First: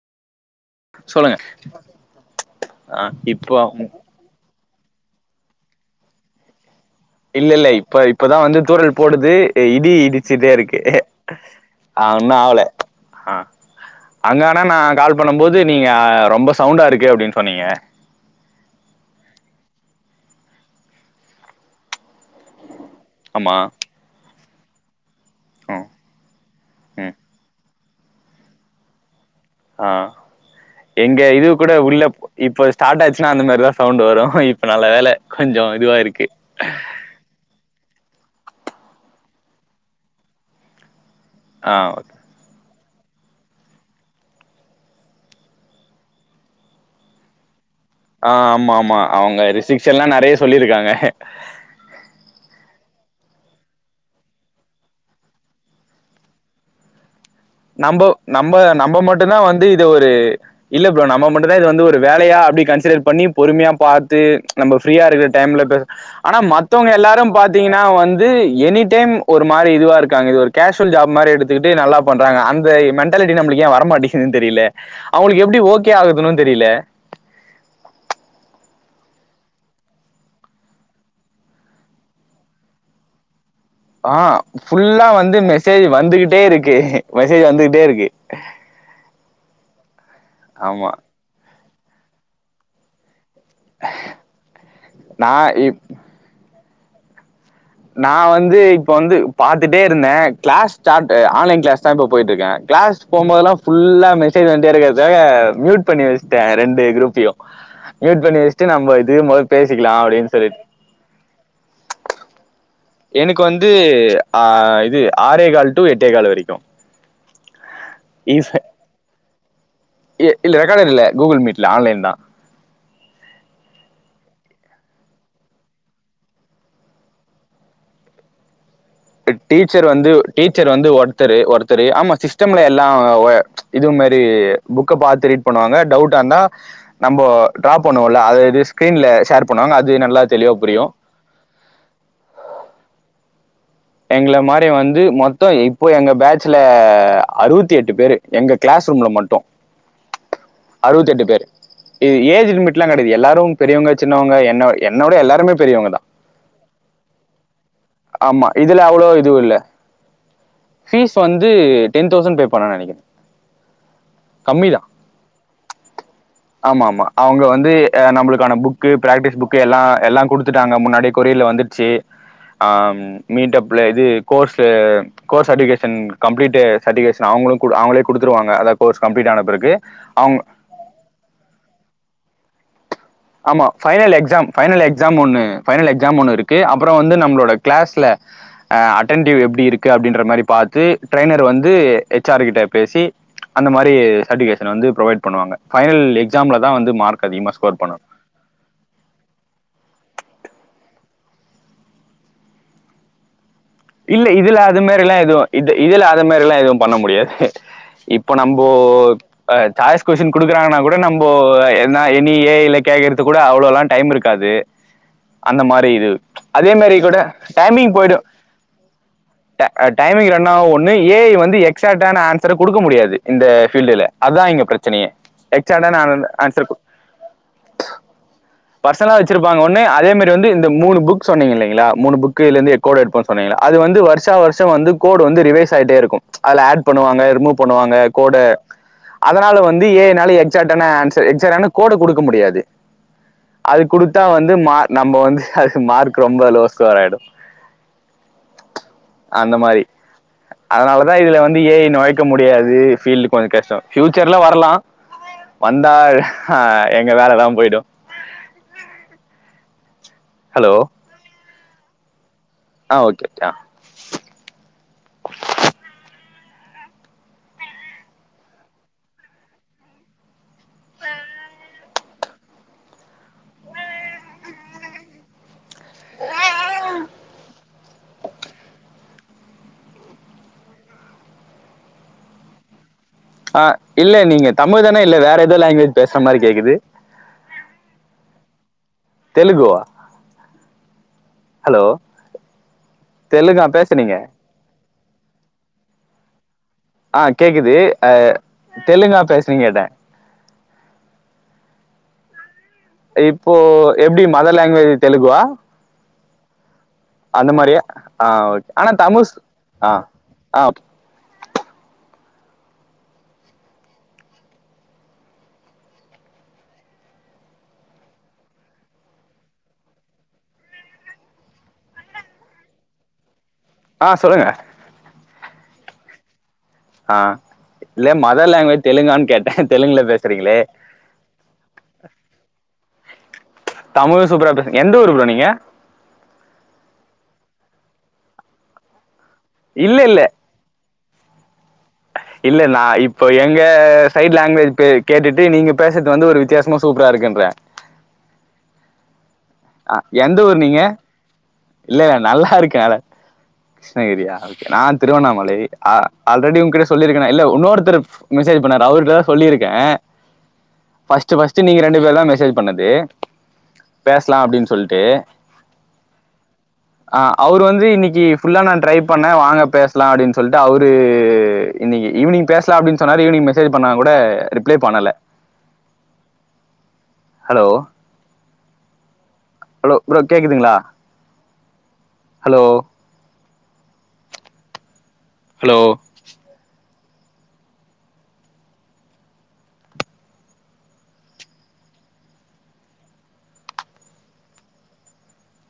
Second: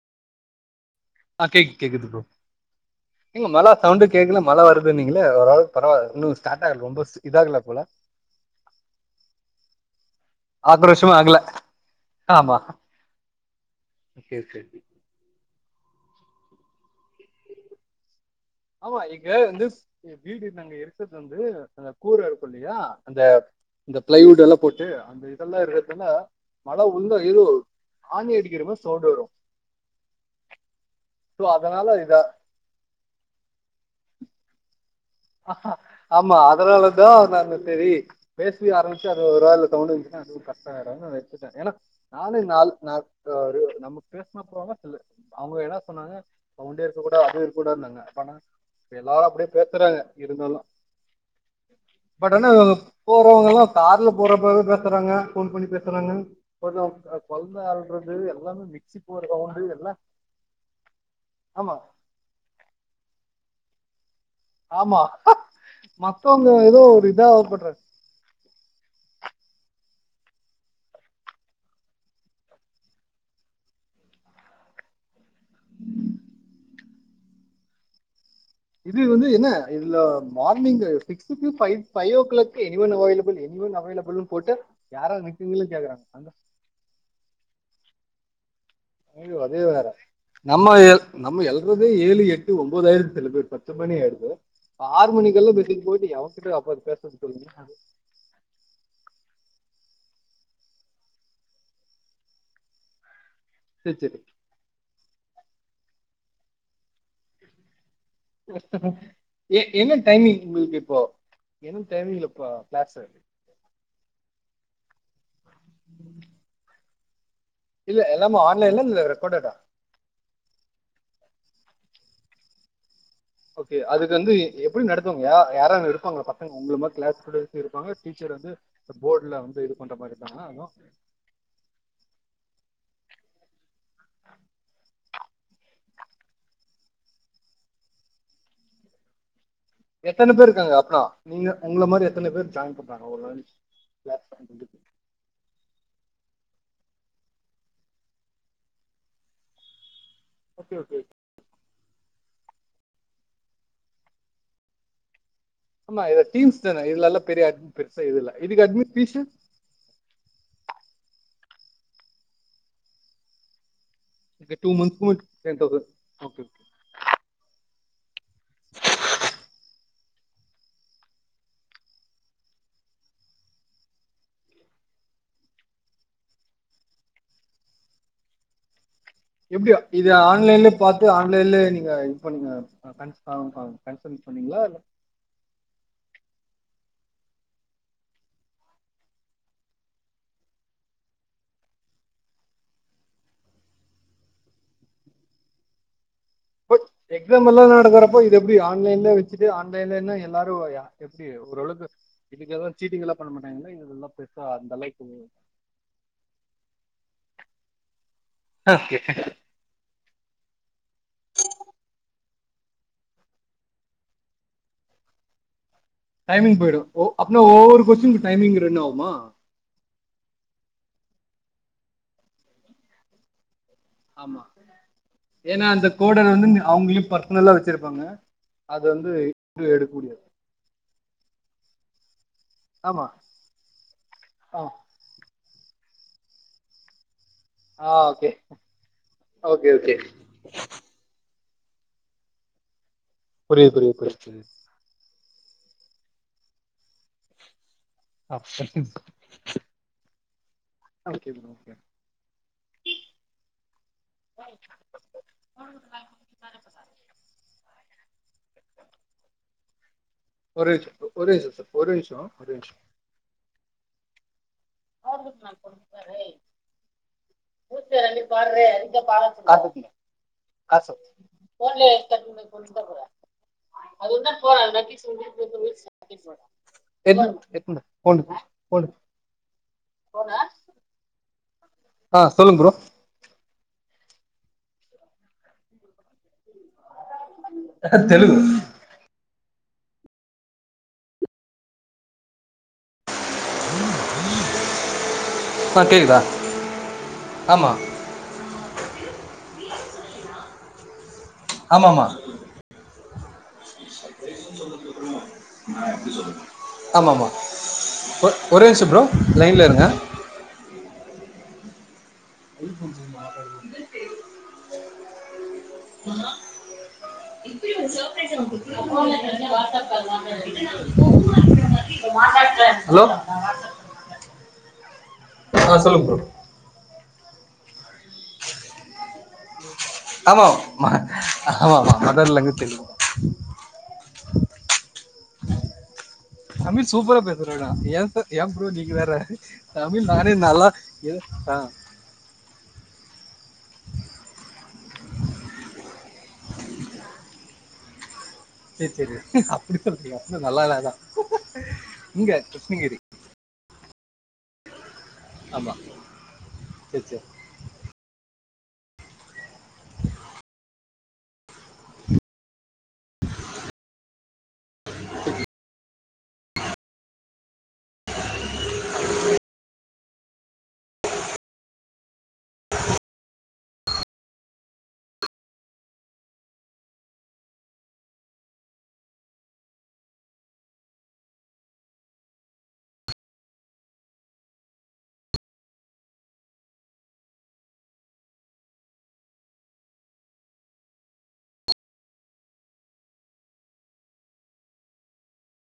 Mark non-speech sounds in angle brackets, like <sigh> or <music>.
சொல்லுங்க ஆஹ் கே கேக்குது ஆ ப்ரோ இப்போ மழ சவுண்டே கேக்குல மழ வரு இருந்தீங்களல ஒருரளவு பரவ இன்னும் ஸ்டார்ட் ஆகல ரொம்ப இல்ல இதாகல இல்ல போல இப்ப இப்பதான் வந்து தூறல் போடுது இடி இடிச்சிட்டே இருக்கு ஆக்ரோஷமா ஆகல ஆஹ ஒன்னோ ஆமா ஆவல ஆஹ் ஓகே அங்க ஓகே ஆனா நான் கால் பண்ணு போது நீங்க ரொம்ப சவுண்டா இருக்கு அப்டின்னு சொன்னீங்க ஆமா இங்க வந்து வீடு நாங்க இருக்கது வந்து கூரை இருக்கும் இல்லையா அந்த ஆமா இந்த பிளைவுட் எல்லா போட்டு அந்த இதெல்லாம் ம் இருக்கிறதுனால மழை ம் உழுந்தா எதே ஆணி அடிக்கிறமாரி சவுண்டு வரும் ஆஹ் எங்க இது கூட அதனால உள்ள இத இப்ப ஸ்டார்ட் ஆச்சுன்னா அந்த மாதிரிதான் சவுண்ட் வரும் இப்ப நல்ல வேளை ஆமா அதனாலதான் நான் சரி பேசி ஆரம்பிச்சு அது ஒரு வேளை சவுண்டு வந்துச்சின்னா அது கஷ்டம் அயிடும் ஏன்னா ஆ ஓகே. நாலே நாள் நமக்கு பேசன போறவாங்க அவங்க என்ன சொன்னாங்க சவுண்டே இருக்க கூட அது கூடாதுனாங்க ஆனா ஆஹ் ஆமா ஆமா எல்லாரு அவங்க அப்படியே ரிசிக்ஷன் பேசுறாங்க எல்லா நெறைய இருந்தாலு சொல்லிருக்காங்க போறவங்கல்லாம் கார்ல போறப்ப பேசுறாங்க போன் பண்ணி பேசுறாங்க கொழந்த நம்ம அழுறது நம்ம எல்லாமே மிக்சி நம்ம போற மட்டும்தான் சவுண்டு வந்து இது எல்லா ஒரு இல்ல ப்ரோ நம்ம மட்டும் தான் இது ஆமா வந்து ஒரு வேலையா அப்படி கன்சிடர் பண்ணி பொறுமையா ப து நம்ம ஆமா ஃபிரியா இருக்கிற டைம்ல பேச ஆனா ஏதோ மத்தவங்க ஒரு இதா எல்லாரும் பண்றாங்க பாத்தீங்கன்னா வந்து எனி டைம் ஒரு மாரி இதுவா இருக்கு இது ஒரு கேஷுவல் ஜாப் மாரி எடுத்துட்டு நல்லா பண்றாங்க அந்த மொன்டலிட்டி நமளுக்கு ஏ மாட்டேங்குது தெரில அவங்களுக்கு எப்படி ஓகே ஆகுதுன்னும் தெரில இது வந்து என்ன இதுல morning six to by five o'clock any one available anyone அவைலபிள்னு ஆஹ் போட்டு ஃபுல்லா யாரா வந்து நிக்குங்களும் மெசேஜ் கேக்குறாங்க அந்த வந்துகிட்டே இருக்கு மெசேஜ் வந்து டே இருக்கு நம்ம ஆமா. எல் இருபது ஏழு எட்டு ஒன்பதாயிரம் சில பேர் பத்து மணி ஆயடுது ஆறு நான் மணிக்கெல்லாம் இ மெசேஜ் போட்டு எவகிட்ட <unintelligible> <inaudible> நான் வந்து இப்ப வந்து பாத்துட்டே இருந்தேன் கிளாஸ் ஸ்டார்ட் ஆன்லைன் கிளாஸ் தான் இப்ப போயிட்டு இருக்கேன் கிளாஸ் போகும்போதெல்லாம் சரி ஃபுல்லா சரி மெசேஜ் வந்துட்டே இருக்கது அதுக்காக மியூட் பண்ணி வச்சுட்டேன் ரெண்டு குரூப்பையும் மியூட் பண்ணி வச்சுட்டு நம்ம இதுக்கு மொத எ என்ன பேசிக்கலாம் அப்படின்னு டைமிங் சொல்லிட்டு. உங்களுக்கு இப்போ என்ன டைமிங்ல இப்போ கிளாஸ் எனக்கு வந்து ஆஹ் ஆறே கால் டு எட்டே கால் வரைக்கு இல்ல <unintelligible> இ எல்லாமே ஆன்லைன்ல இல்ல ரெக்கார்டடா இல்ல ரெக்கார்டட் இல்ல கூகுள் மீட் இல்ல ஆன்லைன்தா ஓகே அதுக்கு வந்து எ எப்டி நடத்துவாங்க யா யாராவது இருப்பாங்களா பசங்க உங்கள மார கிளாஸ் ஸ்டூண்ட்ஸ் இருப்பாங்க டீச்சர் வந்து டி போர்டில் வந்து இது டீச்சர் பண்ற வந்து மாதிரி தானா அதுவும் டீச்சர் வந்து ஒருத்தரு ஒருத்தரு ஆமா சிஸ்டம்ல எல்லா ஆ ஒ இது மாரி புக்க பாத்து ரீட் பண்ணுவாங்க டவுட்டா இருந்தா நம்போ ட்ரா பண்ணுவோல்ல அது அப்டியே ஸ்கிரீன்ல ஷேர் பண்ணுவாங்க அது நல்லா எத்தன பேர் தெளிவா இருக்காங்க புரியும் அப்றா நீங்க உங்கள மாரி எத்தன பேர் ஜாயின் பண்றாங்க ஒரு <unintelligible> எங்கள க்கு? மாரி வந்து மொத்தோ எ இப்போ எங்க பேட்ச்ல அறுபத்தி எட்டு பேரு எங்க கிளாஸ் ரூம்ல மட்டு ஓகே ஓகே அறுபத்தி எட்டு பேர் இது ஏஜ் லிமிட் எல்லா கெடையாது எல்லாரு பெரியவங்க சின்னவங்க என்ன என்ன விட எல்லாருமே பெரியவங்க ஆமா தான் இது டீம்ஸ்தான இதுலல்லா பெரிய அது பெருசா இது இல்ல ஆமா இது இதுல அவ்ளோ இதுவு இல்ல ஃபீஸ் வந்து டென் தௌசண்ட் பே பண்ணேன்னு நெனைக்கிறே இதுக்கு டூ கம்மிதா மந்த்க்கு டென் தௌசண்ட் ஓகே ஓகே ஆமா ஆமா அவங்க வந்து ஆ நம்மளுக்கான புக்கு ப்ராக்டிஸ் புக்கு எல்லா எல்லா குடுத்துட்டாங்க முன்னாடியே கொரியர்ல வந்துருச்சி அம் மீட்டப்ல இது course course certification complete certification அவங்களு அவங்களே குடுத்துருவாங்க அத எப்டியா இது ஆன்லைன்லயே பாத்து ஆன்லைன்லயே நீங்க இது பண்ணீங்க ஆமா ஃபைனல் கன்சல்ட் எக்ஸாம் பண்ணீங்களா இல்ல ஃபைனல் எக்ஸாம் ஒண்ணு ஃபைனல் எக்ஸாம் ஒண்ணு இருக்கு அப் புறோ வந்து நம்மளோட கிளாஸ்ல ஆ அட்டன்டிவ் எப்டி இருக்கு அப்டின்ற மாரி பாத்து ட்ரைனர் வந்து ஹெச் ஆர் கிட்ட பேசி அந்த மாரி சர்டிஃபிகேஷன் வந்து புரொவைட் பண்ணுவாங்க எக்ஸாம்லதா வந்து மார்க் அதிகமாக ஸ்கோர் பண்ணணு து எப்டி ஆன்லைன்லயே வச்சுட்டு ஆன்லைன்லனா எல்லாரு யா எப்டி ஓரளவுக்கு இதுக்கு எதா சீட்டிங்லா பண்ண மாட்டா இல்ல இதுல அது மாரில்லா எதுவு இது இதுல அது மாரில்லா எதுவும் பண்ண முடியாது இப்ப நம்போ அளவுக்கு ஆ சாய்ஸ் கொஸ்ஸின் குடுக்குறாங்கன்னா கூ ட நம்போ எதுனா <unintelligible> நீ ஏ ஐ ல கேக்கறதுக்கு கூட அவ்ளவுல்லா டைம் இருக்காது அந்த மா டைமிங் போயிடு ஓ அப்பனா ஒவ்வொரு கொஸ்டினுக்கு டைமிங் ரன் ஆவு ஆமா ஆ டைமிங் ரன் ஆவு ஒண்ணு ஏ ஐ வந்து எக்ஸாக்டான ஆன்சர குடுக்க முடியாது இந்த ஃபீல்டுல ஆமா அதா இங்க பிரச்சனையே ஏன்னா அந்த எக்ஸாக்டான ஆன் கோடர் வந்து ஆன்சர் அவங்களே பர்சனலா வச்சிருப்பாங்க அது வந்து பர்சனா வச்சிருப்பாங்க இது ஒண்ணு எடுக்க அதே முடியாது மாரி வந்து இந்த மூணு புக் சொன்னீங்க இல்லைங்களா மூணு புக். ஆமா <unintelligible> சொன்னீங்கள அது வந்து வருஷா ஆ வருஷா வந்து கோடு வந்து ரிவைஸ். ஐட்டாயிட்டே இருக்கு ம்ச் அதுல ஏட் பண்ணுவாங்க இரு. மூவ் பண்ணுவாங்க. ஆ ஓகே கோட அதனால ஓகே வந்து ஓகே ஏனால எக்ஸாக்டான ஏன்சர் எக். சரான கோடு கொடுக்க முடியாது. புரியுது அது புரியுது புரியுது கொடுத்தா புரியுது வந்து மா நம்ம வந்து. அது மார்க் ரொம்ப லோஸ்சா ஆயிடு. <unintelligible> அதனாலதா ஓகே இதுல ப்ரோ வந்து ஓகே ஏஐ நொழைக்க முடியாது ஃபீல்டு கொஞ்சோ கஷ்டோ. புயூச்சர்ல வரலா வந்தா ஹ எங்க வேலதா போயிடு. ஒரு நிம்சோ ஒரே நிம்சோ சார். ஒரு நிம்ஷோ. ஆஹ ஓகேட்டா. <unintelligible> போனா. ஆஹ சொல்லுங்க ப்ரோ. ஆஹ இல்ல நீங்க தமிழ்தான இல்ல வேற ஏதோ லாங்குவேஜ் பேசுற மாரி கேக்குது. அஹ தெலுங்கு. தெலுங்குவா ஹலோ. தெலுங்கா பேசுனீங்க. இப்ப கேக்குதா. ஆஹ ஆமா கேக்குது அ தெலுங்கா பேஸ். கொஸ்டிங்கேட்ட. ஆமாமா. ஏப். <unintelligible> ஆமாமா அந்த மாரியா ஆ ஒரே ஓகே நிம்ஷோ ஆனா ப்ரோ தமிழ் ஸ்- லைன்ல இருங்க. ஆ ஆ ஓகே <unintelligible> <unintelligible> ஆஹ சொல்லுங்க. ஆஹ சொல்லுங் ப்ரோ. ஆஹ இல்ல மதர் லாங்குவேஜ் தெலுங்கான். ஆமா ஆமா ஆமா மதர்லேங்குவேஜ் தெலுங்குதா. தமிழே சூப்பரா பேசுரிங்க எந்த ஊர் ப்ரோ நீங்க. தமிழ் சூப்பரா பேசுறனா ஏ சார் ஏ ப்ரோ நீங்க வேற. இல்ல தமிழ் இல்ல நானே நல்லா. ல்ல ஆஹ. இல்ல நா இப்போ எங்க சைட் லாங்குவேஜ் பே கேட்டுட்டு நீங்க பேசுறது வந்து ஒரு வித்தியாசமா சூப்பரா இருக்குன்றேன் தெரிய அஹ் எந்த ஊர் நீங்க இல்ல இங்க நல்லா இருக்ககே அத கிருஷ்ணகிரி கிருஷ்ணகிரியா ஓகே நான் திருவண்ணாமலை ஆமா ஆல் ஆல்ரெடி உங்கிட்ட சரி சரி சொல்லியிருக்கேனா இல்ல இன்னொருத்தரு மெசேஜ் பண்ணாரு அவரு ட தா சொல்லி இருக் கேன் பஸ்ட்டு பஸ்ட்டு நீங்க ரெண்டு பேர் தா மெசஜ் பண்ணது பேஸ் பேசலா அப்டின்னு சொல்லிட்டு ஆ அ அவர் வந்து இன்னிக்கு ஃபுல்லா நா ட்ரை பண்ணே வாங்க பேசலா அப்டினு சொல்டு அவுரு இன்னிகு ஈவினிங் பேஸ்லா அப்டினு சொன்னாரு ஈவினிங் மெசேஜ் பண்ண கூட ரிப்ளை பண்ண ஹலோ ஹலோ ப்ரோ கேக்குதுங்களா ஹலோ ஹலோ